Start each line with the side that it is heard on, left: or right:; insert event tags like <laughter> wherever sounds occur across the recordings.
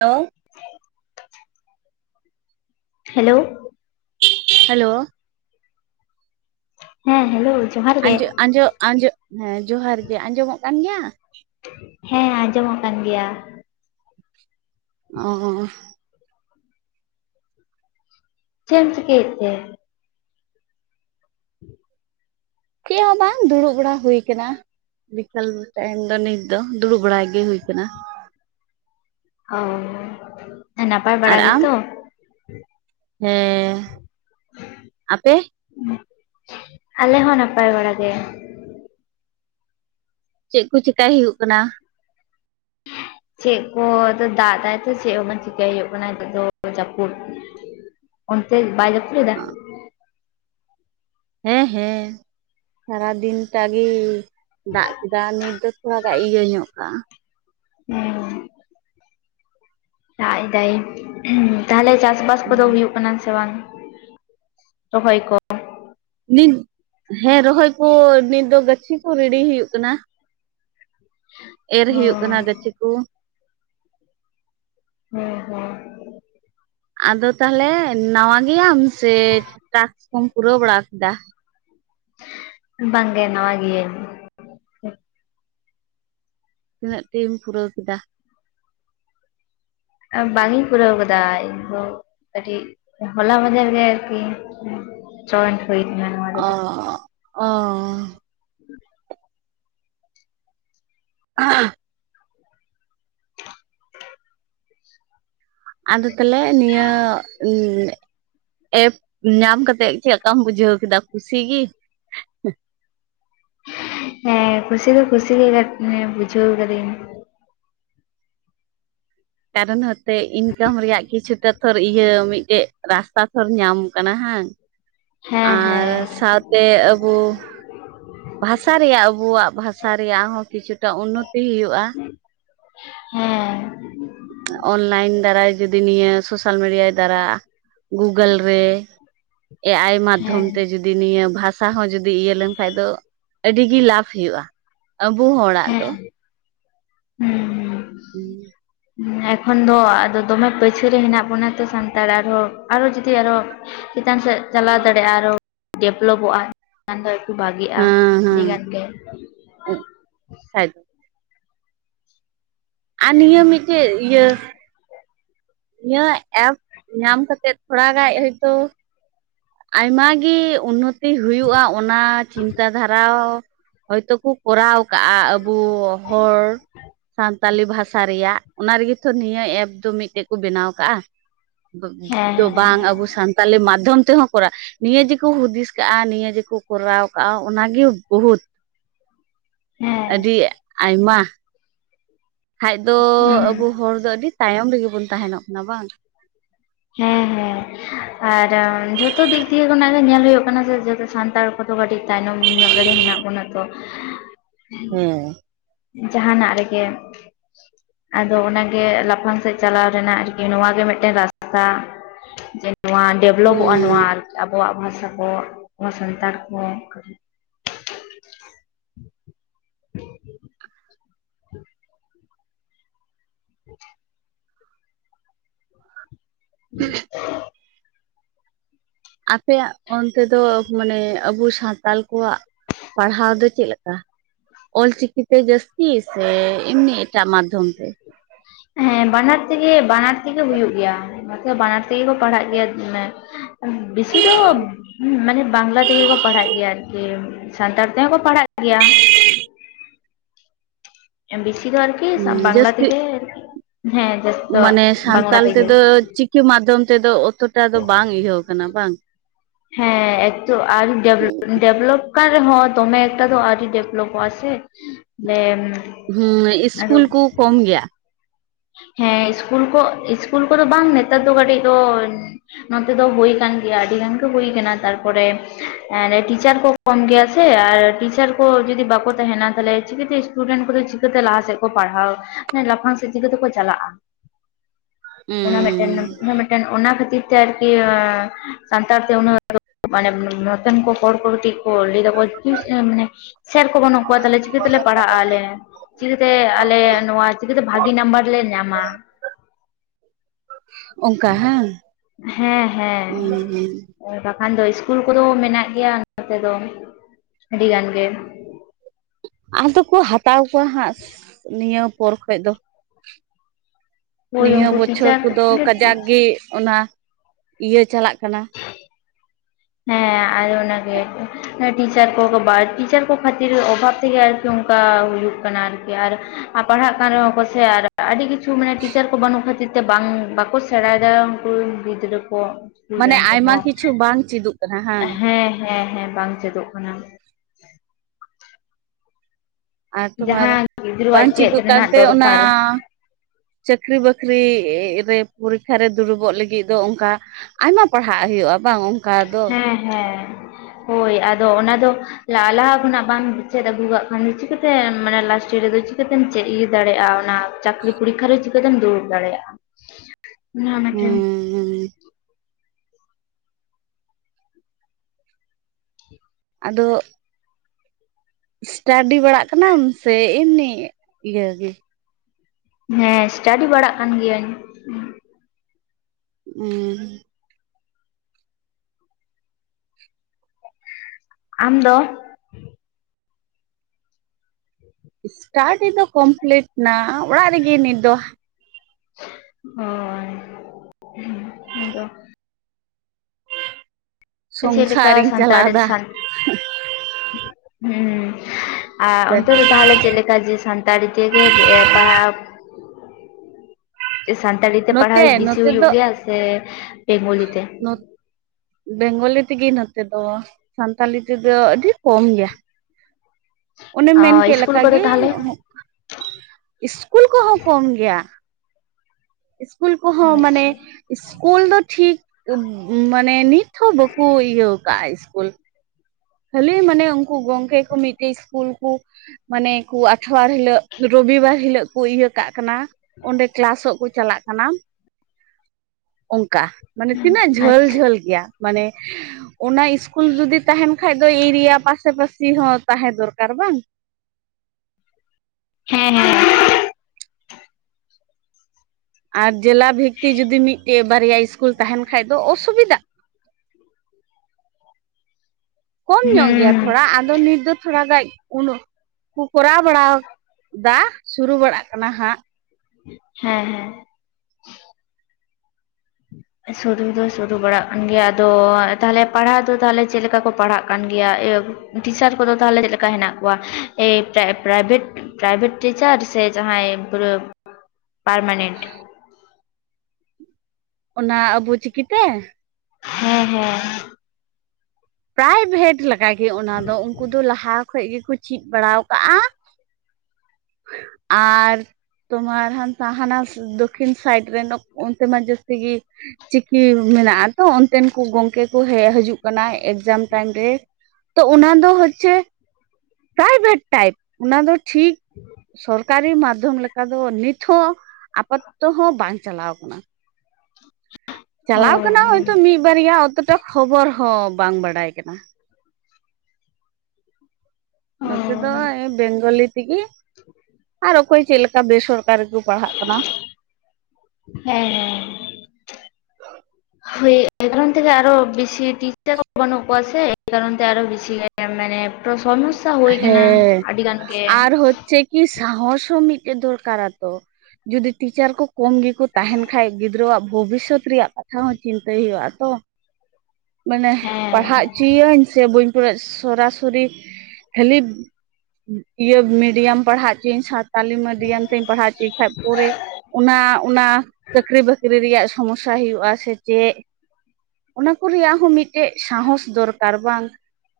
right: Hello <inaudible>
left: hello
right: hello
left: ᱦᱮᱸ hello ᱡᱚᱦᱟᱨ ᱜᱮ
right: ᱟᱸᱡᱚ ᱟᱸᱡᱚ ᱟᱸᱡᱚ ᱦᱮᱸ ᱡᱚᱦᱟᱨ ᱜᱮ ᱟᱸᱡᱚᱢᱚᱜ ᱠᱟᱱ ᱜᱮᱭᱟ
left: ᱦᱮᱸ ᱟᱸᱡᱚᱢᱚᱜ ᱠᱟᱱ ᱜᱮᱭᱟ᱾
right: ᱚ
left: ᱪᱮᱫ ᱮᱢ ᱪᱤᱠᱟᱹ ᱮᱫ ᱛᱮ?
right: ᱪᱮᱫ ᱦᱚᱸ ᱵᱟᱝ ᱫᱩᱲᱩᱵ ᱵᱟᱲᱟ ᱦᱩᱭ ᱟᱠᱟᱱᱟ᱾ ᱵᱤᱠᱮᱞ ᱛᱟᱭᱚᱢ ᱫᱚ ᱱᱤᱛ ᱫᱚ ᱫᱩᱲᱩᱵ ᱵᱟᱲᱟᱭ ᱜᱮ ᱦᱩᱭ ᱠᱟᱱᱟ᱾
left: ᱚ ᱱᱟᱯᱟᱭ
right: ᱟᱨ
left: ᱵᱟᱲᱟ
right: ᱟᱢ
left: ᱜᱮᱛᱚ?
right: ᱦᱮᱸ ᱟᱯᱮ
left: ᱟᱞᱮ ᱦᱚᱸ ᱱᱟᱯᱟᱭ ᱵᱟᱲᱟ ᱜᱮ᱾
right: ᱪᱮᱫ ᱠᱚ ᱪᱤᱠᱟᱹᱭ ᱦᱩᱭᱩᱜ ᱠᱟᱱᱟ?
left: ᱪᱮᱫ ᱠᱚ ᱫᱟᱜ ᱫᱟᱭᱛᱚ ᱪᱮᱫ ᱦᱚᱸ ᱵᱟᱝ ᱪᱤᱠᱟᱹᱭ ᱦᱩᱭᱩᱜ ᱠᱟᱱᱟ ᱱᱤᱛᱚᱜ ᱫᱚ ᱡᱟᱹᱯᱩᱫ ᱚᱱᱛᱮ ᱵᱟᱭ ᱡᱟᱹᱯᱩᱫ ᱮᱫᱟ?
right: ᱦᱮᱸ ᱦᱮᱸ ᱥᱟᱨᱟ ᱫᱤᱱ ᱴᱟᱜ ᱜᱮ ᱫᱟᱜ ᱠᱮᱫᱟ ᱱᱤᱨᱫᱳ ᱛᱷᱚᱲᱟ ᱫᱟᱜ ᱤᱭᱟᱹ ᱧᱚᱜ ᱠᱟᱜ
left: ᱦᱮᱸ ᱫᱟᱭ ᱫᱟᱭ ᱛᱟᱦᱞᱮ ᱪᱟᱥᱵᱟᱥ ᱠᱚᱫᱚ ᱦᱩᱭᱩᱜ ᱠᱟᱱᱟ ᱥᱮ ᱵᱟᱝ ᱨᱚᱦᱚᱭ ᱠᱚ
right: ᱱᱤᱛ ᱦᱮᱸ ᱨᱚᱦᱚᱭ ᱠᱚ ᱱᱤᱛ ᱫᱚ ᱜᱟᱹᱪᱷᱤ ᱠᱚ ᱨᱮᱰᱤ ᱦᱩᱭᱩᱜ ᱠᱟᱱᱟ᱾ ᱮᱨ
left: ᱚ
right: ᱦᱩᱭᱩᱜ ᱠᱟᱱᱟ ᱜᱟᱪᱷᱤ ᱠᱚ᱾
left: ᱦᱮᱸ ᱦᱮᱸ
right: ᱟᱫᱚ ᱛᱟᱦᱞᱮ ᱱᱟᱣᱟ ᱜᱮᱭᱟᱢ ᱥᱮ ᱴᱟᱥᱠ ᱠᱚᱢ ᱯᱩᱨᱟᱹᱣ ᱵᱟᱲᱟ ᱠᱮᱫᱟ?
left: ᱵᱟᱝ ᱜᱮ ᱱᱟᱣᱟ ᱜᱮᱭᱟᱹᱧᱺ
right: ᱛᱤᱱᱟᱹᱜ ᱴᱤ ᱯᱩᱨᱟᱹᱣ ᱠᱮᱫᱟ?
left: ᱵᱟᱝ ᱤᱧ ᱯᱩᱨᱟᱹᱣ ᱠᱟᱫᱟ ᱤᱧ ᱫᱚ ᱠᱟᱹᱴᱤᱡ ᱦᱚᱞᱟ ᱢᱟᱫᱮᱨ ᱜᱮ ᱟᱨᱠᱤ ᱡᱚᱭᱮᱱᱴ ᱦᱩᱭ ᱠᱟᱱᱟ ᱱᱚᱣᱟ ᱨᱮ
right: ᱚ ᱚ ᱦ ᱟᱫᱚ ᱛᱟᱞᱮ ᱱᱤᱭᱟᱹ ᱮᱯ ᱧᱟᱢ ᱠᱟᱛᱮᱜ ᱪᱮᱫ ᱞᱮᱠᱟᱢ ᱵᱩᱡᱷᱟᱹᱣ ᱠᱮᱫᱟ ᱠᱩᱥᱤ ᱜᱮ
left: ᱦᱮᱸ ᱠᱷᱩᱥᱤ ᱫᱚ ᱠᱷᱩᱥᱤ ᱜᱮ ᱵᱩᱡᱷᱟᱹᱣ ᱠᱟᱫᱟᱧ
right: ᱠᱟᱨᱚᱱ ᱦᱚᱛᱮ ᱤᱱᱠᱟᱢ ᱨᱮᱭᱟᱜ ᱠᱤᱪᱷᱩᱴᱟᱜ ᱛᱚ ᱤᱭᱟᱹ ᱢᱤᱫᱴᱮᱡ ᱨᱟᱥᱛᱟ ᱛᱷᱚᱨ ᱧᱟᱢ ᱠᱟᱱᱟ᱾ ᱦᱮᱸ
left: ᱦᱮᱸ
right: ᱟᱨ
left: ᱦᱮᱸ
right: ᱥᱟᱶᱛᱮ ᱟᱵᱚ ᱵᱷᱟᱥᱟ ᱨᱮᱭᱟᱜ ᱟᱵᱚᱣᱟᱜ ᱵᱷᱟᱥᱟ ᱵᱟᱥᱟ ᱨᱮᱭᱟᱜ ᱦᱚᱸ ᱠᱤᱪᱷᱩᱴᱟᱜ ᱩᱱᱚᱛᱤ ᱦᱩᱭᱩᱜᱼᱟ᱾
left: ᱦᱮᱸ
right: ᱚᱱᱞᱟᱭᱤᱱ ᱫᱟᱨᱟᱭ ᱡᱚᱫᱤ ᱱᱤᱭᱟᱹ ᱥᱳᱥᱟᱞ ᱢᱤᱰᱤᱭᱟᱭ ᱫᱟᱨᱟ ᱜᱩᱜᱟᱞ ᱨᱮ ᱮ ᱟᱭᱤ ᱢᱟᱫᱽᱫᱷᱚᱢ
left: ᱦᱮᱸ
right: ᱛᱮ ᱡᱩᱫᱤ ᱱᱤᱭᱟᱹᱢ ᱵᱷᱟᱥᱟ ᱦᱚᱸ ᱡᱩᱫᱤ ᱤᱭᱟᱹ ᱞᱮᱱᱠᱷᱟ ᱫᱚ ᱟᱹᱰᱤ ᱜᱮ ᱞᱟᱵᱷ ᱦᱩᱭᱩᱜᱼᱟ ᱟᱵᱩ ᱦᱚᱲᱟᱜ ᱫᱚ
left: ᱦᱩᱸ
right: ᱦᱮᱸ
left: ᱮᱠᱷᱚᱱ ᱫᱚ ᱟᱫᱚ ᱫᱚᱢᱮ ᱯᱟᱹᱪᱷᱟᱹᱨᱮ ᱦᱮᱱᱟᱜ ᱵᱚᱱᱟ ᱛᱚ ᱥᱟᱱᱛᱟᱲ ᱟᱨᱦᱚᱸ ᱟᱨᱚ ᱡᱩᱫᱤ ᱟᱨᱚ ᱪᱮᱛᱟᱱ ᱥᱮᱫ ᱪᱟᱞᱟᱣ ᱫᱟᱲᱮᱭᱟᱜᱼᱟ ᱟᱨᱚ ᱰᱮᱵᱷᱞᱚᱯᱚᱜᱼᱟᱠᱷᱟᱱ ᱫᱚ ᱵᱷᱟᱹᱜᱮᱜᱼᱟ
right: ᱦᱮᱸ
left: ᱟᱹᱰᱤ ᱜᱟᱱ ᱜᱮ
right: ᱦᱮᱡᱽ ᱟᱨ ᱱᱤᱭᱟᱹ ᱢᱤᱫ ᱴᱮᱱ ᱤᱭᱟᱹ ᱤᱧᱟᱹᱜ ᱮᱯ ᱧᱟᱢ ᱠᱟ ᱠᱟᱛᱮᱜ ᱛᱷᱚᱲᱟ ᱜᱟᱱ ᱦᱳᱭᱛᱳ ᱟᱭᱢᱟ ᱜᱮ ᱩᱱᱱᱚᱛ ᱦᱩᱭᱩᱜᱼᱟ ᱚᱱᱟ ᱪᱤᱱᱛᱟᱹ ᱫᱷᱟᱨᱟ ᱦᱚᱭᱛᱳ ᱠᱚ ᱠᱚᱨᱟᱣ ᱠᱟᱜ ᱟᱵᱚ ᱦᱚᱲ ᱥᱟᱱ ᱛᱟᱞᱤ ᱵᱷᱟᱥᱟ ᱨᱮᱭᱟᱜ ᱚᱱᱟ ᱨᱮᱜᱮ ᱛᱚ ᱱᱤᱭᱟᱹ ᱮᱯ ᱫᱚ ᱢᱤᱫᱴᱮᱡ ᱠᱚ ᱵᱮᱱᱟᱣ ᱟᱠᱟᱫᱼᱟ
left: ᱦᱮᱸ
right: ᱛᱚ ᱵᱟᱝ ᱟᱵᱚ ᱥᱟᱱᱛᱟᱞᱤ ᱢᱟᱫᱽᱫᱷᱚᱢ ᱛᱮᱦᱚᱸ ᱠᱚᱨᱼᱟ ᱱᱤᱭᱟᱹ ᱜᱮᱠᱚ ᱦᱩᱫᱤᱥ ᱠᱟᱜᱼᱟ ᱱᱤᱭᱟᱹ ᱜᱮᱠᱚ ᱠᱚᱨᱟᱣ ᱠᱟᱜᱼᱟ ᱚᱱᱟᱜᱮ ᱵᱚᱦᱩᱛ
left: ᱦᱮᱸ ᱦᱮᱸ
right: ᱟᱹᱰᱤ ᱟᱭᱢᱟ ᱠᱷᱟᱭ ᱫᱚ
left: ᱦᱩᱸ
right: ᱟᱵᱚ ᱦᱚᱲ ᱫᱚ ᱟᱹᱰᱤ ᱛᱟᱭᱚᱢ ᱨᱮᱜᱮ ᱵᱚᱱ ᱛᱟᱦᱮᱱᱚᱜ ᱠᱟᱱᱟ ᱵᱟᱝ
left: ᱦᱮᱸ ᱦᱮᱸ ᱟᱨ ᱡᱷᱚᱛᱚ ᱫᱤᱠ ᱫᱤᱭᱮ ᱠᱷᱚᱱᱟᱜ ᱜᱮ ᱧᱮᱞ ᱦᱩᱭᱩᱜ ᱠᱟᱱᱟ ᱡᱮ ᱡᱚᱛᱚ ᱥᱟᱱᱛᱟᱲ ᱠᱚᱫᱚ ᱠᱟᱹᱴᱤᱡ ᱛᱟᱭᱱᱚᱢ ᱧᱚᱜ ᱨᱮᱜᱮ ᱦᱮᱱᱟᱜ ᱵᱚᱱᱟ ᱛᱚ
right: ᱦᱮᱸ
left: ᱡᱟᱦᱟᱱᱟᱜ ᱨᱮᱜᱮ ᱟᱫᱚ ᱚᱱᱟᱜᱮ ᱞᱟᱯᱷᱟᱝ ᱥᱮᱫ ᱪᱟᱞᱟᱣ ᱨᱮᱱᱟᱜ ᱟᱨᱠᱤ ᱱᱚᱣᱟᱜ ᱜᱮ ᱢᱤᱫᱴᱮᱱ ᱨᱟᱥᱛᱟ ᱱᱚᱶᱟ ᱰᱮᱵᱷᱞᱚᱯᱚᱜᱼᱟ
right: ᱦᱩᱸ
left: ᱱᱚᱣᱟ ᱟᱨᱠᱤ ᱟ ᱟᱵᱚᱣᱟᱜ ᱵᱷᱟᱥᱟ ᱠᱚ ᱥᱟᱱᱛᱟᱲ ᱠᱚ
right: <inaudible>
left: <inaudible> <inaudible> <inaudible>
right: ᱟᱯᱮᱭᱟᱜ ᱚᱱᱛᱮ ᱫᱚ ᱢᱟᱱᱮ ᱟᱵᱚ ᱥᱟᱱᱛᱟᱞ ᱠᱚᱣᱟᱜ ᱯᱟᱲᱦᱟᱣ ᱫᱚ ᱪᱮᱫ ᱞᱮᱠᱟ? ᱚᱞ ᱪᱤᱠᱤ ᱛᱮ ᱡᱟᱹᱥᱛᱤ ᱥᱮ ᱮᱢᱱᱤ ᱮᱴᱟᱜ ᱢᱟᱫᱽᱫᱷᱚᱢ ᱛᱮ
left: ᱦᱮᱸ ᱵᱟᱱᱟᱨ ᱛᱮᱜᱮ ᱵᱟᱱᱟᱨ ᱛᱮᱜᱮ ᱦᱩᱭᱩᱜ ᱜᱮᱭᱟ ᱱᱚᱛᱮ ᱵᱟᱱᱟᱨ ᱛᱮᱜᱮ ᱠᱚ ᱯᱟᱲᱦᱟᱜ ᱜᱮᱭᱟ ᱵᱮᱥᱤ ᱫᱚ ᱢᱟᱱᱮ ᱵᱟᱝᱞᱟ ᱛᱮᱜᱮ ᱠᱚ ᱯᱟᱲᱦᱟᱜ ᱜᱮᱭᱟ ᱟᱨᱠᱤ ᱥᱟᱱᱛᱟᱲ ᱛᱮᱦᱚᱸ ᱠᱚ ᱯᱟᱲᱦᱟᱜ ᱜᱮᱭᱟ ᱮᱢ ᱵᱮᱥᱤ ᱫᱚ ᱟᱨᱠᱤ ᱵᱟᱝᱞᱟ
right: ᱡᱟᱹᱥᱛᱤ
left: ᱛᱮᱜᱮ ᱟᱨᱠᱤ ᱦᱮᱸ ᱡᱟᱹᱥᱛᱤ ᱫᱚ
right: ᱢᱟᱱᱮ
left: ᱵᱟᱝᱞᱟ
right: ᱥᱟᱱᱛᱟᱞ
left: ᱛᱮᱜᱮ
right: ᱛᱮᱫᱚ ᱪᱤᱠᱤ ᱢᱟᱫᱽᱫᱷᱚᱢ ᱛᱮᱫᱚ ᱚᱛᱚᱴᱟ ᱫᱚ ᱵᱟᱝ ᱤᱭᱟᱹᱣ ᱠᱟᱱᱟ ᱵᱟᱝ
left: ᱦᱮᱸ ᱮᱛᱚ ᱟᱨ ᱰᱮᱵᱷᱞᱚᱯ ᱠᱟᱱ ᱦᱚᱸ ᱫᱚᱢᱮ ᱮᱠᱴᱟ ᱫᱚ ᱟᱹᱰᱤ ᱰᱮᱵᱷᱞᱚᱯᱚᱜᱼᱟ ᱥᱮ
right: ᱦᱮᱸ
left: ᱟᱫᱚ
right: ᱤᱥᱠᱩᱞ ᱠᱚ ᱠᱚᱢ ᱜᱮᱭᱟ
left: ᱦᱮᱸ ᱤᱥᱠᱩᱞ ᱠᱚ ᱤᱥᱠᱩᱞ ᱠᱚᱫᱚ ᱵᱟᱝ ᱱᱮᱛᱟᱨ ᱫᱚ ᱠᱟᱹᱴᱤᱡ ᱫᱚ ᱱᱚᱛᱮ ᱫᱚ ᱦᱩᱭ ᱠᱟᱱᱟ ᱜᱮᱭᱟ ᱟᱹᱰᱤ ᱜᱟᱱ ᱠᱚ ᱦᱩᱭ ᱟᱠᱟᱱᱟ ᱛᱟᱨᱯᱚᱨᱮ ᱴᱤᱪᱟᱨ ᱠᱚ ᱠᱚᱢ ᱜᱮᱭᱟ ᱥᱮ ᱟᱨ ᱴᱤᱪᱟᱨ ᱠᱚ ᱡᱩᱫᱤ ᱵᱟᱠᱚ ᱛᱟᱦᱮᱱᱟ ᱛᱟᱦᱚᱞᱮ ᱪᱤᱠᱟᱹᱛᱮ ᱥᱴᱩᱰᱮᱱᱴ ᱠᱚᱫᱚ ᱪᱤᱠᱟᱹᱛᱮ ᱞᱟᱦᱟ ᱥᱮᱫ ᱠᱚ ᱯᱟᱲᱦᱟᱣ ᱞᱟᱯᱷᱟᱝ ᱥᱮᱫ ᱪᱤᱠᱟᱹ ᱛᱮ ᱠᱚ ᱪᱟᱞᱟᱜᱼᱟ ᱚᱱᱟ ᱢᱤᱫ ᱴᱮᱱ ᱢᱤᱫ ᱴᱮᱱ ᱚᱱᱟ ᱠᱷᱟᱹᱛᱤᱨ ᱟᱨᱠᱤ ᱥᱟᱱᱛᱟᱲ ᱛᱮ ᱩᱱᱟᱹᱜ ᱢᱟᱱᱮ ᱱᱚᱛᱮ ᱱᱩᱠᱩ ᱦᱚᱲ ᱠᱚ ᱠᱟᱹᱴᱤᱡ ᱞᱟᱹᱭ ᱫᱟᱠᱚ ᱢᱟᱱᱮ ᱥᱮᱨ ᱠᱚ ᱵᱟᱹᱱᱩᱜ ᱠᱚᱣᱟ ᱛᱟᱦᱚᱞᱮ ᱪᱤᱠᱟᱹ ᱛᱮᱞᱮ ᱯᱟᱲᱦᱟᱜᱼᱟ ᱟᱞᱮ ᱪᱤᱠᱟᱹᱛᱮ ᱟᱞᱮ ᱱᱚᱣᱟ ᱪᱤᱠᱟᱹᱛᱮ ᱵᱷᱟᱜᱤ ᱱᱟᱢᱵᱟᱨ ᱞᱮ ᱧᱟᱢ
right: ᱚᱱᱠᱟ ᱦᱮᱸ
left: ᱦᱮᱸ ᱦᱮᱸ
right: ᱦᱩᱸ ᱦᱩᱸ
left: ᱟᱱ ᱫᱚ ᱤᱥᱠᱩᱞ ᱠᱚᱫᱚ ᱢᱮᱱᱟᱜ ᱜᱮᱭᱟ ᱱᱚᱛᱮ ᱫᱚ ᱟᱹᱰᱤ ᱜᱟᱱ ᱜᱮ
right: ᱟᱫᱚ ᱠᱚ ᱦᱟᱛᱟᱣ ᱠᱚᱣᱟ ᱦᱟᱸᱜ ᱱᱤᱭᱟᱹ ᱯᱚᱨ ᱠᱷᱚᱡ ᱫᱚ
left: ᱦᱳᱭ
right: ᱱᱤᱭᱟᱹ
left: ᱩᱱᱠᱩ
right: ᱵᱚᱪᱷᱚᱨ
left: ᱴᱤᱪᱟᱨ
right: ᱠᱚᱫᱚ ᱠᱟᱡᱟᱠ ᱜᱮ ᱚᱱᱟ ᱤᱭᱟᱹ ᱪᱟᱞᱟᱜ ᱠᱟᱱᱟ᱾ <inaudible>
left: ᱦᱮᱸ ᱟᱨ ᱚᱱᱟ ᱜᱮ ᱴᱤᱪᱟᱨ ᱠᱚ ᱴᱤᱪᱟᱨ ᱠᱚ ᱠᱷᱟᱹᱛᱤᱨ ᱚᱵᱷᱟᱵ ᱛᱮᱜᱮ ᱟᱨᱠᱤ ᱚᱱᱠᱟ ᱦᱩᱭᱩᱜ ᱠᱟᱱᱟ ᱟᱨᱠᱤ ᱟᱨ ᱯᱟᱲᱦᱟᱜ ᱠᱟᱱ ᱨᱮᱦᱚᱸ ᱠᱚᱥᱮ ᱟᱨ ᱟᱹᱰᱤ ᱠᱤᱪᱷᱩ ᱠᱤᱪᱷᱩ ᱢᱟᱱᱮ ᱴᱤᱪᱟᱨ ᱠᱚ ᱵᱟᱹᱱᱩᱜ ᱠᱷᱟᱹᱛᱤᱨ ᱛᱮ ᱵᱟᱝ ᱵᱟᱠᱚ ᱥᱮᱬᱟᱭᱮᱫᱟ ᱩᱱᱠᱩ ᱜᱤᱫᱽᱨᱟᱹ ᱠᱚ ᱤᱥᱠᱩᱞ
right: ᱢᱟᱱᱮ
left: ᱨᱮᱱ
right: ᱟᱭᱢᱟ
left: ᱠᱚᱦᱚᱸ
right: ᱠᱤᱪᱷᱩ ᱵᱟᱝ ᱪᱮᱫᱚᱜ ᱠᱟᱱᱟ ᱦᱟᱝ
left: ᱦᱮᱸ ᱦᱮᱸ ᱦᱮᱸ ᱵᱟᱝ ᱪᱮᱫᱚᱜ ᱠᱟᱱᱟ
right: ᱟᱨ ᱛᱳᱢᱟᱨ
left: ᱡᱟᱦᱟᱸ ᱜᱤᱫᱽᱨᱟᱹᱣᱟᱜ
right: ᱵᱟᱝ
left: ᱪᱮᱫ
right: ᱪᱮᱫᱚᱜ
left: ᱨᱮᱱᱟᱜ
right: ᱠᱟᱱᱛᱮ ᱚᱱᱟ
left: ᱫᱚᱨᱠᱟᱨ
right: ᱪᱟᱹᱠᱨᱤ ᱵᱟᱹᱠᱨᱤ ᱨᱮ ᱯᱚᱨᱤᱠᱠᱷᱟ ᱨᱮ ᱫᱩᱲᱩᱵᱚᱜ ᱞᱟᱹᱜᱤᱫ ᱫᱚ ᱚᱱᱠᱟ ᱟᱭᱢᱟ ᱯᱟᱲᱦᱟᱜ ᱦᱩᱭᱩᱜᱼᱟ ᱵᱟᱝ ᱚᱱᱠᱟ ᱫᱚ
left: ᱦᱮᱸ ᱦᱮᱸ ᱦᱳᱭ ᱟᱫᱚ ᱚᱱᱟ ᱫᱚ ᱞᱟᱦᱟ ᱞᱟᱦᱟ ᱠᱷᱚᱱᱟᱜ ᱵᱟᱢ ᱪᱮᱫ ᱟᱹᱜᱩ ᱠᱟᱜ ᱠᱷᱟᱱ ᱫᱚ ᱪᱤᱠᱟᱹᱛᱮ ᱢᱟᱱᱮ ᱨᱮᱫᱚ ᱪᱤᱠᱟᱹᱛᱮᱢ ᱪᱮᱫ ᱤᱭᱟᱹ ᱫᱟᱲᱮᱭᱟᱜᱼᱟ ᱚᱱᱟ ᱪᱟᱹᱠᱨᱤ ᱯᱚᱨᱤᱠᱠᱷᱟ ᱨᱮ ᱪᱤᱠᱟᱹᱛᱮᱢ ᱫᱩᱲᱩᱹᱵ ᱫᱟᱲᱮᱭᱟᱜᱼᱟ᱾
right: <inaudible>
left: <unintelligible> ᱦᱠ
right: ᱦᱩᱸ ᱟᱫᱚ ᱥᱴᱟᱰᱤ ᱵᱟᱲᱟᱜ ᱠᱟᱱᱟᱢ ᱥᱮ ᱮᱢᱱᱤ ᱤᱭᱟᱹᱜᱮ
left: ᱦᱮᱸ ᱥᱴᱟᱰᱤ ᱵᱟᱲᱟᱜ ᱠᱟᱱ ᱜᱤᱭᱟᱹᱧ᱾
right: ᱦᱩᱸ
left: ᱟᱢ ᱫᱚ?
right: ᱥᱴᱟᱨᱴ ᱫᱚ ᱠᱚᱢᱯᱞᱤᱴ ᱮᱱᱟ ᱚᱲᱟᱜ ᱨᱮᱜᱮ ᱱᱤᱛ ᱫᱚ᱾
left: ᱦᱳᱭ ᱱᱤᱛ ᱪᱮᱫ ᱞᱮᱠᱟ <unintelligible>
right: ᱥᱚᱝᱥᱟᱨᱤᱧ
left: ᱦᱮᱸ
right: ᱪᱟᱞᱟᱣ ᱫᱟ
left: ᱟᱨ ᱚᱱᱛᱮ ᱫᱚ ᱛᱟᱦᱞᱮ ᱪᱮᱫ ᱞᱮᱠᱟᱮ ᱥᱟᱱᱛᱟᱲᱤ ᱛᱮᱜᱮ ᱯᱟᱲᱦᱟᱜ ᱥᱟᱱᱛᱟᱲᱤ ᱛᱮ ᱯᱟᱲᱦᱟᱣ
right: ᱱᱚᱛᱮ
left: ᱵᱮᱥᱤ
right: ᱱᱚᱛᱮ
left: ᱦᱩᱭᱩᱜ
right: ᱫᱚ
left: ᱜᱮᱭᱟ ᱥᱮ ᱵᱮᱝᱜᱚᱞᱤ ᱛᱮ?
right: ᱱᱚ ᱵᱮᱝᱜᱚᱞᱤ ᱛᱮᱜᱮ ᱱᱚᱛᱮ ᱫᱚ ᱥᱟᱱᱛᱟᱲᱤ ᱛᱮᱫᱚ ᱟᱹᱰᱤ ᱠᱚᱢ ᱜᱮᱭᱟ ᱚᱱᱮᱢ
left: ᱚ
right: ᱢᱮᱱ ᱠᱮᱫ
left: ᱤᱥᱠᱩᱞ ᱠᱚᱨᱮ
right: ᱞᱮᱠᱟᱜᱮ
left: ᱛᱟᱦᱚᱞᱮ
right: ᱤᱥᱠᱩᱞ ᱠᱚᱦᱚᱸ ᱠᱚᱢ ᱜᱮᱭᱟ᱾ ᱤᱥᱠᱩᱞ ᱠᱚᱦᱚᱸ ᱢᱟᱱᱮ
left: ᱟᱪᱪᱷᱟ
right: ᱤᱥᱠᱩᱞ ᱫᱚ ᱴᱷᱤᱠ ᱢᱟᱱᱮ ᱱᱤᱛ ᱦᱚᱸ ᱵᱟᱠᱚ ᱤᱭᱟᱹ ᱠᱟᱭ ᱥᱠᱩᱞ ᱠᱷᱟᱹᱞᱤ ᱢᱟᱱᱮ ᱩᱱᱠᱩ ᱜᱚᱝᱠᱮ ᱠᱚ ᱢᱤᱫᱴᱮᱡ ᱤᱥᱠᱩᱞᱠᱩ ᱢᱟᱱᱮ ᱟᱴᱷᱣᱟᱨ ᱦᱤᱞᱳᱜ ᱨᱚᱵᱤᱵᱟᱨ ᱦᱤᱞᱳᱜ ᱠᱚ ᱤᱭᱟᱹ ᱠᱟᱜ ᱠᱟᱱᱟ ᱚᱸᱰᱮ ᱠᱞᱟᱥᱚᱜ ᱠᱚ ᱪᱟᱞᱟᱜ ᱠᱟᱱᱟ᱾ <unintelligible> ᱢᱟᱱᱮ ᱛᱤᱱᱟᱹᱜ ᱡᱷᱟᱹᱞ
left: ᱟᱪᱪᱷᱟ
right: ᱡᱷᱟᱹᱞ ᱜᱮᱭᱟ ᱢᱟᱱᱮ ᱚᱱᱟ ᱤᱥᱠᱩᱞ ᱡᱩᱫᱤ ᱛᱟᱦᱮᱱ ᱠᱷᱟᱱ ᱵᱟᱠᱷᱟᱡ ᱫᱚ ᱮᱨᱤᱭᱟ ᱯᱟᱥᱟᱯᱟᱥᱤ ᱦᱚᱸ ᱛᱟᱦᱮᱸ ᱫᱚᱨᱠᱟᱨ ᱵᱟᱝ
left: ᱦᱮᱸ ᱦᱮᱸ
right: ᱟᱨ ᱡᱮᱞᱟ ᱵᱷᱤᱛᱛᱤ ᱡᱩᱫᱤ ᱢᱤᱫᱴᱮᱡ ᱵᱟᱨᱭᱟ ᱤᱥᱠᱩᱞ ᱛᱟᱦᱮᱱ ᱠᱷᱟᱡ ᱫᱚ ᱚᱥᱩᱵᱤᱫᱟᱜ ᱠᱚᱢ
left: ᱦᱩᱸ
right: ᱧᱚᱜ ᱜᱮᱭᱟ ᱛᱷᱚᱲᱟ ᱟᱫᱚ ᱱᱤᱛ ᱫᱚ ᱛᱷᱚᱲᱟ ᱜᱟᱱ ᱩᱱ ᱠᱚ ᱠᱚᱨᱟᱣ ᱵᱟᱲᱟᱣᱟ ᱥᱩᱨᱩ ᱵᱟᱲᱟᱜ ᱠᱟᱱᱟ ᱦᱟᱸᱜ
left: ᱦᱮᱸ ᱦᱮᱸ
right: <inaudible>
left: ᱥᱩᱨᱩ ᱫᱚ ᱥᱩᱨᱩ ᱵᱟᱲᱟᱜ ᱠᱟᱱ ᱜᱮᱭᱟ ᱟᱫᱚ ᱛᱟᱦᱚᱞᱮ ᱯᱟᱲᱦᱟᱣ ᱫᱚ ᱛᱟᱦᱚᱞᱮ ᱪᱮᱫ ᱞᱮᱠᱟ ᱠᱚ ᱯᱟᱲᱦᱟᱜ ᱠᱟᱱ ᱜᱮᱭᱟ ᱴᱤᱪᱟᱨ ᱠᱚᱫᱚ ᱛᱟᱦᱚᱞᱮ ᱪᱮᱫ ᱞᱮᱠᱟ ᱦᱮᱱᱟᱜ ᱠᱚᱣᱟ ᱯᱨᱟᱭᱵᱷᱮᱴ ᱯᱨᱟᱭᱵᱷᱮᱴ ᱴᱤᱪᱟᱨ ᱥᱮ <unintelligible> ᱵ
right: <inaudible>
left: ᱯᱟᱨᱢᱮᱱᱴ
right: ᱚᱱᱟ ᱟᱵᱩ ᱪᱤᱠᱤᱛᱮ?
left: ᱦᱮᱸ ᱦᱮᱸ
right: ᱯᱨᱟᱭᱵᱷᱮᱴ ᱞᱮᱠᱟᱜᱮ ᱚᱱᱟ ᱫᱚ ᱩᱱᱠᱩ ᱫᱚ ᱞᱟᱦᱟ ᱠᱷᱚᱡ ᱜᱮᱠᱚ ᱪᱮᱫ ᱵᱟᱲᱟ ᱠᱟᱜᱼᱟ ᱟᱨ ᱛᱳᱢᱟᱨ ᱦᱟᱱ ᱦᱟᱱᱟ ᱫᱚᱠᱠᱷᱤᱱ ᱥᱟᱭᱤᱰ ᱨᱮᱱ ᱚᱱᱛᱮ ᱢᱟ ᱡᱟᱹᱥᱛᱤ ᱜᱮᱤ ᱪᱤᱠᱤ ᱢᱮᱱᱟᱜᱼᱟ ᱛᱚ ᱚᱱᱛᱮᱱ ᱠᱚ ᱜᱚᱝᱠᱮ ᱠᱚ ᱦᱮᱡ ᱦᱤᱡᱩᱜ ᱠᱟᱱᱟ <unintelligible> ᱛᱚ ᱚᱱᱟ ᱫᱚ ᱦᱚᱪᱪᱷᱮ ᱯᱨᱟᱭᱵᱷᱮᱴ ᱴᱟᱭᱤᱯ ᱚᱱᱟ ᱫᱚ ᱴᱷᱤᱠ ᱥᱚᱨᱠᱟᱨᱤ ᱤ ᱢᱟᱫᱽᱫᱷᱚᱢ ᱞᱮᱠᱟ ᱫᱚ ᱱᱤᱛ ᱦᱚᱸ ᱟᱯᱟᱛᱛᱚ ᱦᱚᱸ ᱵᱟᱝ ᱪᱟᱞᱟᱣ ᱟᱠᱟᱱᱟ ᱾
left: ᱚ
right: ᱪᱟᱞᱟᱣ ᱠᱟᱱᱟ ᱦᱚᱭᱛ ᱢᱤᱫ ᱵᱟᱨᱭᱟ ᱚᱛᱚᱴᱟ ᱠᱷᱚᱵᱚᱨ ᱦᱚᱸ ᱵᱟᱝ ᱵᱟᱲᱟᱭ ᱠᱟᱱᱟ ᱾
left: ᱚ
right: ᱱᱚᱛᱮ ᱫᱚ ᱱᱮᱜᱮ ᱵᱮᱝᱜᱚᱞᱤ ᱛᱮᱜᱤ ᱾
left: <inaudible>
right: ᱚᱠᱚᱭ ᱪᱮᱫ ᱞᱮᱠᱟ ᱵᱮ ᱥᱚᱨᱠᱟᱨ ᱚᱠᱟ ᱨᱮᱠᱚ ᱯᱟᱲᱦᱟᱜ ᱠᱟᱱᱟ? <inaudible>
left: ᱦᱮᱸ ᱦᱚᱭ ᱮᱠᱷᱚᱱ ᱟᱨᱚ ᱵᱮᱥᱤ ᱴᱤᱪᱟᱨ <unintelligible> ᱛᱮ ᱟᱨᱚ ᱵᱮᱥᱤ ᱢᱟᱱᱮ ᱵᱵᱷᱩᱛ᱾ <unintelligible>
right: ᱦᱮᱸ ᱟᱨ ᱦᱚᱪᱪᱷᱮ ᱠᱤ ᱥᱟᱦᱚᱥ ᱦᱚᱸ ᱢᱤᱫ ᱪᱮᱫ ᱫᱚᱨᱠᱟᱨ ᱟᱫᱚ ᱡᱩᱫᱤ ᱴᱤᱪᱟᱨ ᱠᱚ ᱠᱚᱢ ᱜᱮᱠᱚ ᱛᱟᱦᱮᱱ ᱠᱷᱟᱱ ᱜᱤᱫᱽᱨᱟᱹᱣᱟᱜ ᱵᱷᱚᱵᱤᱥᱚᱛ ᱨᱮᱭᱟᱜ ᱠᱟᱛᱷᱟ ᱦᱚᱸ ᱪᱤᱱᱛᱟᱹᱭ ᱦᱩᱭᱩᱜ-ᱟ ᱛᱚ᱾ ᱢᱟᱱᱮ ᱯᱟᱲᱦᱟᱜ ᱩᱪᱚᱭᱤᱭᱟᱹᱧ ᱥᱮ ᱵᱟᱹᱧ ᱥᱚᱨᱟᱥᱚᱨᱤ ᱠᱷᱟᱹᱞᱤ ᱤᱭᱟᱹ ᱢᱤᱰᱤᱭᱟᱢ ᱯᱟᱲᱦᱟᱣ ᱚᱪᱚᱭᱟᱧ ᱛᱟᱞᱤᱢ ᱢᱤᱰᱤᱭᱟᱢ ᱛᱤᱧ ᱯᱟᱲᱦᱟᱣ ᱦᱚᱪᱚᱭ ᱠᱷᱟᱱᱡ ᱯᱚᱨᱮ ᱚᱱᱟ ᱚᱱᱟ ᱪᱟᱹᱠᱨᱤ ᱵᱟᱹᱠᱨᱤ ᱨᱮᱭᱟᱜ ᱥᱚᱢᱚᱥᱥᱟ ᱦᱩᱭᱩᱜᱼᱟ ᱥᱮ ᱪᱮᱫ? ᱚᱱᱟ ᱠᱚ ᱨᱮᱭᱟᱜ ᱦᱚᱸ ᱢᱤᱫᱴᱮᱡ ᱥᱟᱦᱚᱥ ᱫᱚᱨᱠᱟᱨ ᱵᱟᱝ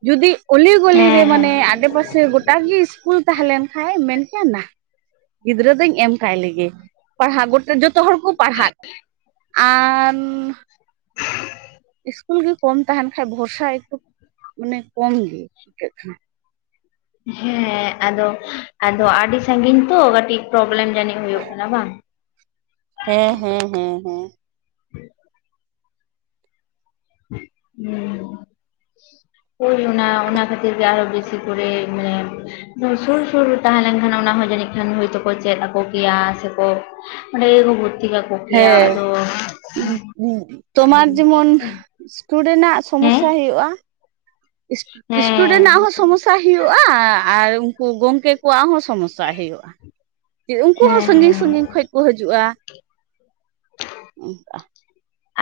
right: ᱡᱩᱫᱤ ᱩᱞᱤ ᱜᱚᱞᱤ ᱨᱮ
left: ᱦᱮᱸ ᱦᱮᱸ
right: ᱢᱟᱱᱮ ᱟᱰᱮ-ᱯᱟᱥᱮ ᱜᱚᱴᱟᱜ ᱜᱮ ᱤᱥᱠᱩᱞ ᱛᱟᱦᱮᱸ ᱞᱮᱱ ᱠᱷᱟᱱ ᱢᱮᱱ <unintelligible> ᱜᱤᱫᱽᱨᱟᱹ ᱫᱚᱧ ᱮᱢ ᱠᱟᱭ ᱞᱮᱜᱮ ᱯᱟᱲᱦᱟᱣ ᱜᱚᱴᱟ ᱡᱚᱛᱚ ᱡᱚᱛᱚ ᱦᱚᱲ ᱠᱚ ᱯᱟᱲᱦᱟᱜ ᱟᱱ ᱤᱥᱠᱩᱞ ᱜᱮ ᱠᱚᱢ ᱛᱟᱦᱮᱱ ᱠᱷᱟᱱ ᱵᱷᱚᱨᱥᱟ ᱮᱠᱴᱩ ᱢᱟᱱᱮ ᱠᱚᱢ ᱜᱮ <unintelligible>
left: ᱦᱮᱸ ᱟᱫᱚ ᱟᱫᱚ ᱟᱹᱰᱤ ᱥᱟᱺᱜᱤᱧ ᱛᱚ ᱠᱟᱹᱴᱤᱡ ᱯᱨᱚᱵᱞᱮᱢ ᱡᱟᱹᱱᱤᱡ ᱦᱩᱭᱩᱜ ᱠᱟᱱᱟ ᱵᱟᱝ?
right: ᱦᱮᱸ ᱦᱮᱸ ᱦᱮᱸ ᱦᱮᱸ
left: <unintelligible> ᱦᱮᱸ ᱦᱩᱭ ᱚᱱᱟ ᱚᱱᱟ ᱠᱷᱟᱹᱛᱤᱨ ᱜᱮ ᱟᱨᱚ ᱵᱮᱥᱤ ᱠᱚᱨᱮ ᱢᱟᱱᱮ ᱥᱩᱨ ᱥᱩᱨ ᱨᱮ ᱛᱟᱦᱮᱸ ᱞᱮᱱᱠᱷᱟᱱ ᱚᱱᱟ ᱦᱚᱸ ᱡᱟᱱᱤᱡ ᱢᱮᱱᱟᱹᱱ ᱠᱷᱟᱱ ᱦᱚᱭ ᱛᱚᱠᱚ ᱪᱮᱫ ᱟᱠᱚ ᱠᱮᱭᱟ ᱥᱮᱠᱚ ᱚᱸᱰᱮ ᱜᱮᱠᱚ ᱠᱟᱠᱚ ᱠᱮᱭᱟ
right: ᱦᱮᱸ
left: ᱟᱫᱚ
right: ᱛᱚᱢᱟᱨ
left: ᱥᱟᱺᱜᱤᱧ ᱜᱮᱭᱟ
right: ᱡᱮᱢᱚᱱ
left: ᱛᱚ᱾
right: ᱤᱥᱰᱩᱰᱸᱴ ᱦᱟᱜ
left: ᱦᱮᱸ
right: ᱥᱚᱢᱚᱥᱭᱟ ᱦᱩᱭᱩᱜᱼᱟ ᱾
left: ᱦᱮᱸ
right: ᱤᱥᱴᱩᱰᱮᱱᱴ ᱟᱜ ᱦᱚᱸ ᱥᱚᱢᱚᱥᱭᱟ ᱦᱩᱭᱩᱜᱼᱟ ᱟᱨ ᱩᱱᱠᱩ ᱜᱚᱝᱠᱮ ᱠᱚᱣᱟᱜ ᱦᱚᱸ ᱥᱚᱢᱚᱥᱭᱟ ᱦᱩᱭᱩᱜᱼᱟ ᱩᱱᱠᱩ ᱦᱚᱸ
left: ᱦᱮᱸ
right: ᱥᱟᱺᱜᱤᱧ
left: ᱦᱮᱸ
right: ᱥᱟᱺᱜᱤᱧ ᱠᱷᱚᱱ ᱠᱚ ᱦᱤᱡᱩᱜᱼᱟ ᱾ ᱚᱱᱠᱟ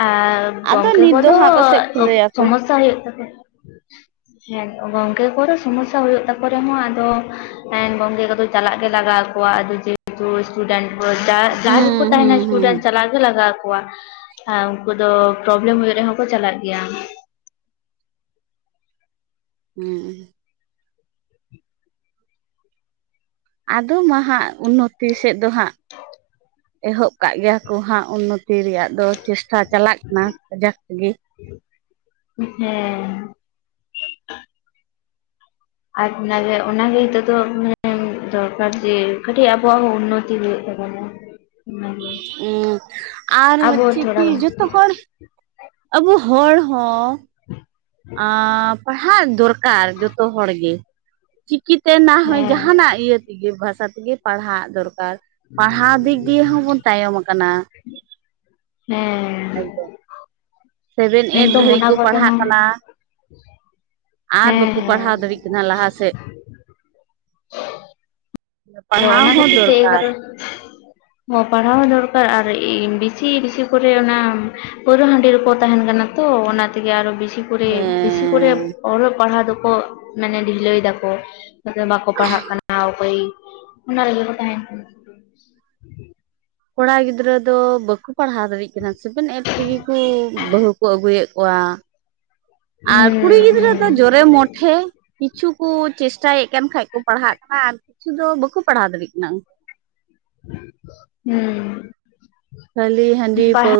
left: ᱟᱨ
right: ᱟᱫᱚ
left: ᱜᱚᱝᱠᱮ
right: ᱱᱤᱛ ᱫᱚ
left: ᱠᱚᱫᱚ
right: ᱦᱟᱸᱜ ᱯᱟᱥᱮᱡ ᱠᱷᱩᱞᱟᱹᱭᱟᱠᱚ
left: ᱥᱚᱢᱚᱥᱭᱟ ᱦᱩᱭᱩᱜ ᱛᱟᱠᱚ ᱜᱮᱭᱟ ᱾
right: <inaudible>
left: ᱦᱮᱸ ᱜᱚᱝᱠᱮ ᱠᱚᱫᱚ ᱥᱚᱢᱚᱥᱭᱟ ᱦᱩᱭᱩᱜ ᱛᱟᱠᱚ ᱨᱮᱦᱚᱸ ᱟᱫᱚ ᱜᱚᱝᱠᱮ ᱠᱚᱫᱚ ᱪᱟᱞᱟᱜ ᱜᱮ ᱞᱟᱜᱟᱜ ᱾ ᱟᱫᱚ ᱡᱮᱦᱮᱛᱩ ᱤᱥᱴᱩᱰᱮᱱᱴ ᱡᱟᱦᱟᱸ ᱜᱮᱠᱚ
right: ᱦᱩᱸ
left: ᱛᱟᱦᱮᱱᱟ
right: ᱦᱩᱸ ᱦᱩᱸ
left: ᱤᱥᱴᱩᱰᱮᱱᱴ ᱞᱟᱜᱟᱣ ᱟᱠᱚᱣᱟ ᱩᱱᱠᱩ ᱫᱚ ᱯᱨᱚᱵᱞᱮᱢ ᱦᱩᱭᱩᱜ ᱨᱮᱦᱚᱸ ᱠᱚ ᱪᱟᱞᱟᱜ ᱜᱮᱭᱟ᱾
right: <inaudible> ᱦᱮᱸ ᱟᱫᱚ ᱢᱟᱦᱟᱸᱜ ᱩᱱᱱᱚᱛᱤ ᱥᱮᱫ ᱫᱚ ᱦᱟᱸᱜ ᱮᱦᱚᱵ ᱠᱟᱜ ᱜᱮᱭᱟ ᱠᱚ ᱦᱟᱸᱜ ᱩᱱᱱᱚᱛᱤ ᱨᱮᱭᱟᱜ ᱫᱚ ᱪᱮᱥᱴᱟ ᱪᱟᱞᱟᱜ ᱠᱟᱱᱟ ᱠᱟᱡᱟᱠ ᱛᱮᱜᱮ ᱾
left: ᱦᱮᱸ ᱟᱨ ᱚᱱᱟᱜᱮ ᱚᱱᱟᱜᱮ ᱱᱤᱛᱚᱜ ᱫᱚ ᱢᱟᱱᱮ ᱫᱚᱨᱠᱟᱨ ᱡᱮ ᱠᱟᱹᱴᱤᱡ ᱟᱵᱚᱣᱟᱜ ᱦᱚᱸ ᱩᱱᱱᱚᱛᱤ ᱦᱩᱭᱩᱜ ᱛᱟᱵᱚᱱᱟ ᱾
right: ᱩ ᱟᱨ
left: ᱟᱵᱚ
right: ᱦᱚᱪᱪᱮ
left: ᱛᱷᱚᱲᱟ
right: ᱠᱤ ᱡᱚᱛᱷᱚ ᱦᱚᱲ ᱟᱵᱚ ᱦᱚᱲ ᱦᱚᱸ ᱟᱸ ᱯᱟᱲᱦᱟᱣ ᱫᱚᱨᱠᱟᱨ ᱡᱚᱛᱚ ᱦᱚᱲᱜᱮ ᱪᱤᱠᱤ ᱛᱮ ᱱᱟᱦᱟᱭ
left: ᱦᱮᱸ
right: ᱡᱟᱦᱟᱱᱟᱜ ᱤᱭᱟᱹ ᱛᱮᱜᱮ ᱵᱷᱟᱥᱟ ᱛᱮᱜᱮ ᱯᱟᱲᱦᱟᱜ ᱫᱚᱨ ᱯᱟᱲᱦᱟᱣ ᱫᱤᱠ ᱫᱤᱭᱮ ᱦᱚᱸᱵᱚᱱ ᱛᱟᱭᱚᱢ ᱟᱠᱟᱱᱟ
left: ᱦᱮᱸ
right: ᱥᱮᱵᱷᱮᱱ ᱮᱭᱤᱴ
left: ᱮᱠᱫᱚᱢ
right: ᱫᱷᱟᱹᱨᱤᱡ
left: ᱚᱱᱟ
right: ᱠᱚ
left: ᱠᱚᱛᱮ
right: ᱯᱟᱲᱦᱟᱜ
left: ᱦᱚᱸ
right: ᱠᱟᱱᱟ ᱟᱨ
left: ᱦᱮᱸ
right: ᱵᱟᱠᱚ
left: ᱦᱮᱸ
right: ᱯᱟᱲᱦᱟᱣ ᱫᱟᱲᱮᱭᱟᱜ ᱠᱟᱱᱟ ᱞᱟᱦᱟ ᱥᱮᱫ
left: ᱟᱨ
right: ᱯᱟᱲᱦᱟᱣ
left: ᱚᱱᱟ
right: ᱦᱚᱸ
left: ᱠᱷᱟᱹᱛᱤᱨ ᱛᱮ ᱮ
right: ᱫᱚᱨᱠᱟᱨ
left: ᱠᱟᱨᱚᱱ ᱯᱟᱲᱦᱟᱣ ᱫᱚᱨᱠᱟᱨ ᱟᱨ ᱵᱮᱥᱤ ᱵᱮᱥᱤ ᱠᱚᱨᱮ ᱚᱱᱟ ᱯᱟᱹᱣᱨᱟᱹ ᱦᱟᱺᱰᱤ ᱨᱮᱠᱚ ᱛᱟᱦᱮᱱ ᱠᱟᱱᱟ ᱛᱚ ᱚᱱᱟ ᱛᱮᱜᱮ ᱟᱨᱚ ᱵᱮᱥᱤ ᱵᱮᱥᱤ ᱠᱚᱨᱮ ᱵᱮᱥᱤ ᱠᱚᱨᱮ
right: ᱦᱮᱸ
left: ᱚᱞᱚᱜ ᱯᱟᱲᱦᱟᱜ ᱫᱚᱠᱚ ᱢᱟᱱᱮ ᱰᱷᱤᱞᱟᱹᱭ ᱫᱟᱠᱚ ᱵᱟᱠᱚ ᱯᱟᱲᱦᱟᱜ ᱠᱟᱱᱟ ᱚᱠᱚᱭ ᱚᱱᱟ ᱨᱮᱜᱮ ᱠᱚ ᱛᱟᱦᱮᱱ ᱠᱟᱱᱟ
right: ᱠᱚᱲᱟ ᱜᱤᱫᱽᱨᱟᱹ ᱫᱚ ᱵᱟᱠᱚ ᱯᱟᱲᱦᱟᱣ ᱫᱟᱲᱭᱟᱜ ᱠᱟᱱᱟ ᱥᱮᱵᱮᱱ ᱮᱤᱴ ᱛᱮᱜᱮ ᱠᱚ ᱵᱟᱹᱦᱩ ᱠᱚ ᱟᱹᱜᱩᱭᱮᱫ ᱠᱚᱣᱟ ᱟᱨ ᱠᱩᱲᱤ ᱜᱤᱫᱽᱨᱟᱹ
left: ᱦᱩᱸ
right: ᱫᱚ ᱡᱚᱨᱮ ᱢᱚᱴᱷᱮ ᱠᱤᱪᱷᱩ ᱠᱚ ᱪᱮᱥᱴᱟᱭᱮᱫ ᱠᱟᱱ ᱠᱷᱟᱡ ᱠᱚ ᱯᱟᱲᱦᱟᱜ ᱠᱟᱱᱟ ᱟᱨ ᱠᱤᱪᱷᱩ ᱫᱚ ᱵᱟᱠᱚ ᱯᱟᱲᱦᱟᱣ ᱫᱟᱲᱮᱭᱟᱜ ᱠᱟᱱᱟ
left: ᱦᱩᱸ
right: ᱠᱷᱟᱹᱞᱤ
left: ᱦᱩᱸ
right: ᱦᱟᱺᱰᱤ ᱯᱟᱹᱣ
left: ᱯᱟᱲᱦᱟᱣ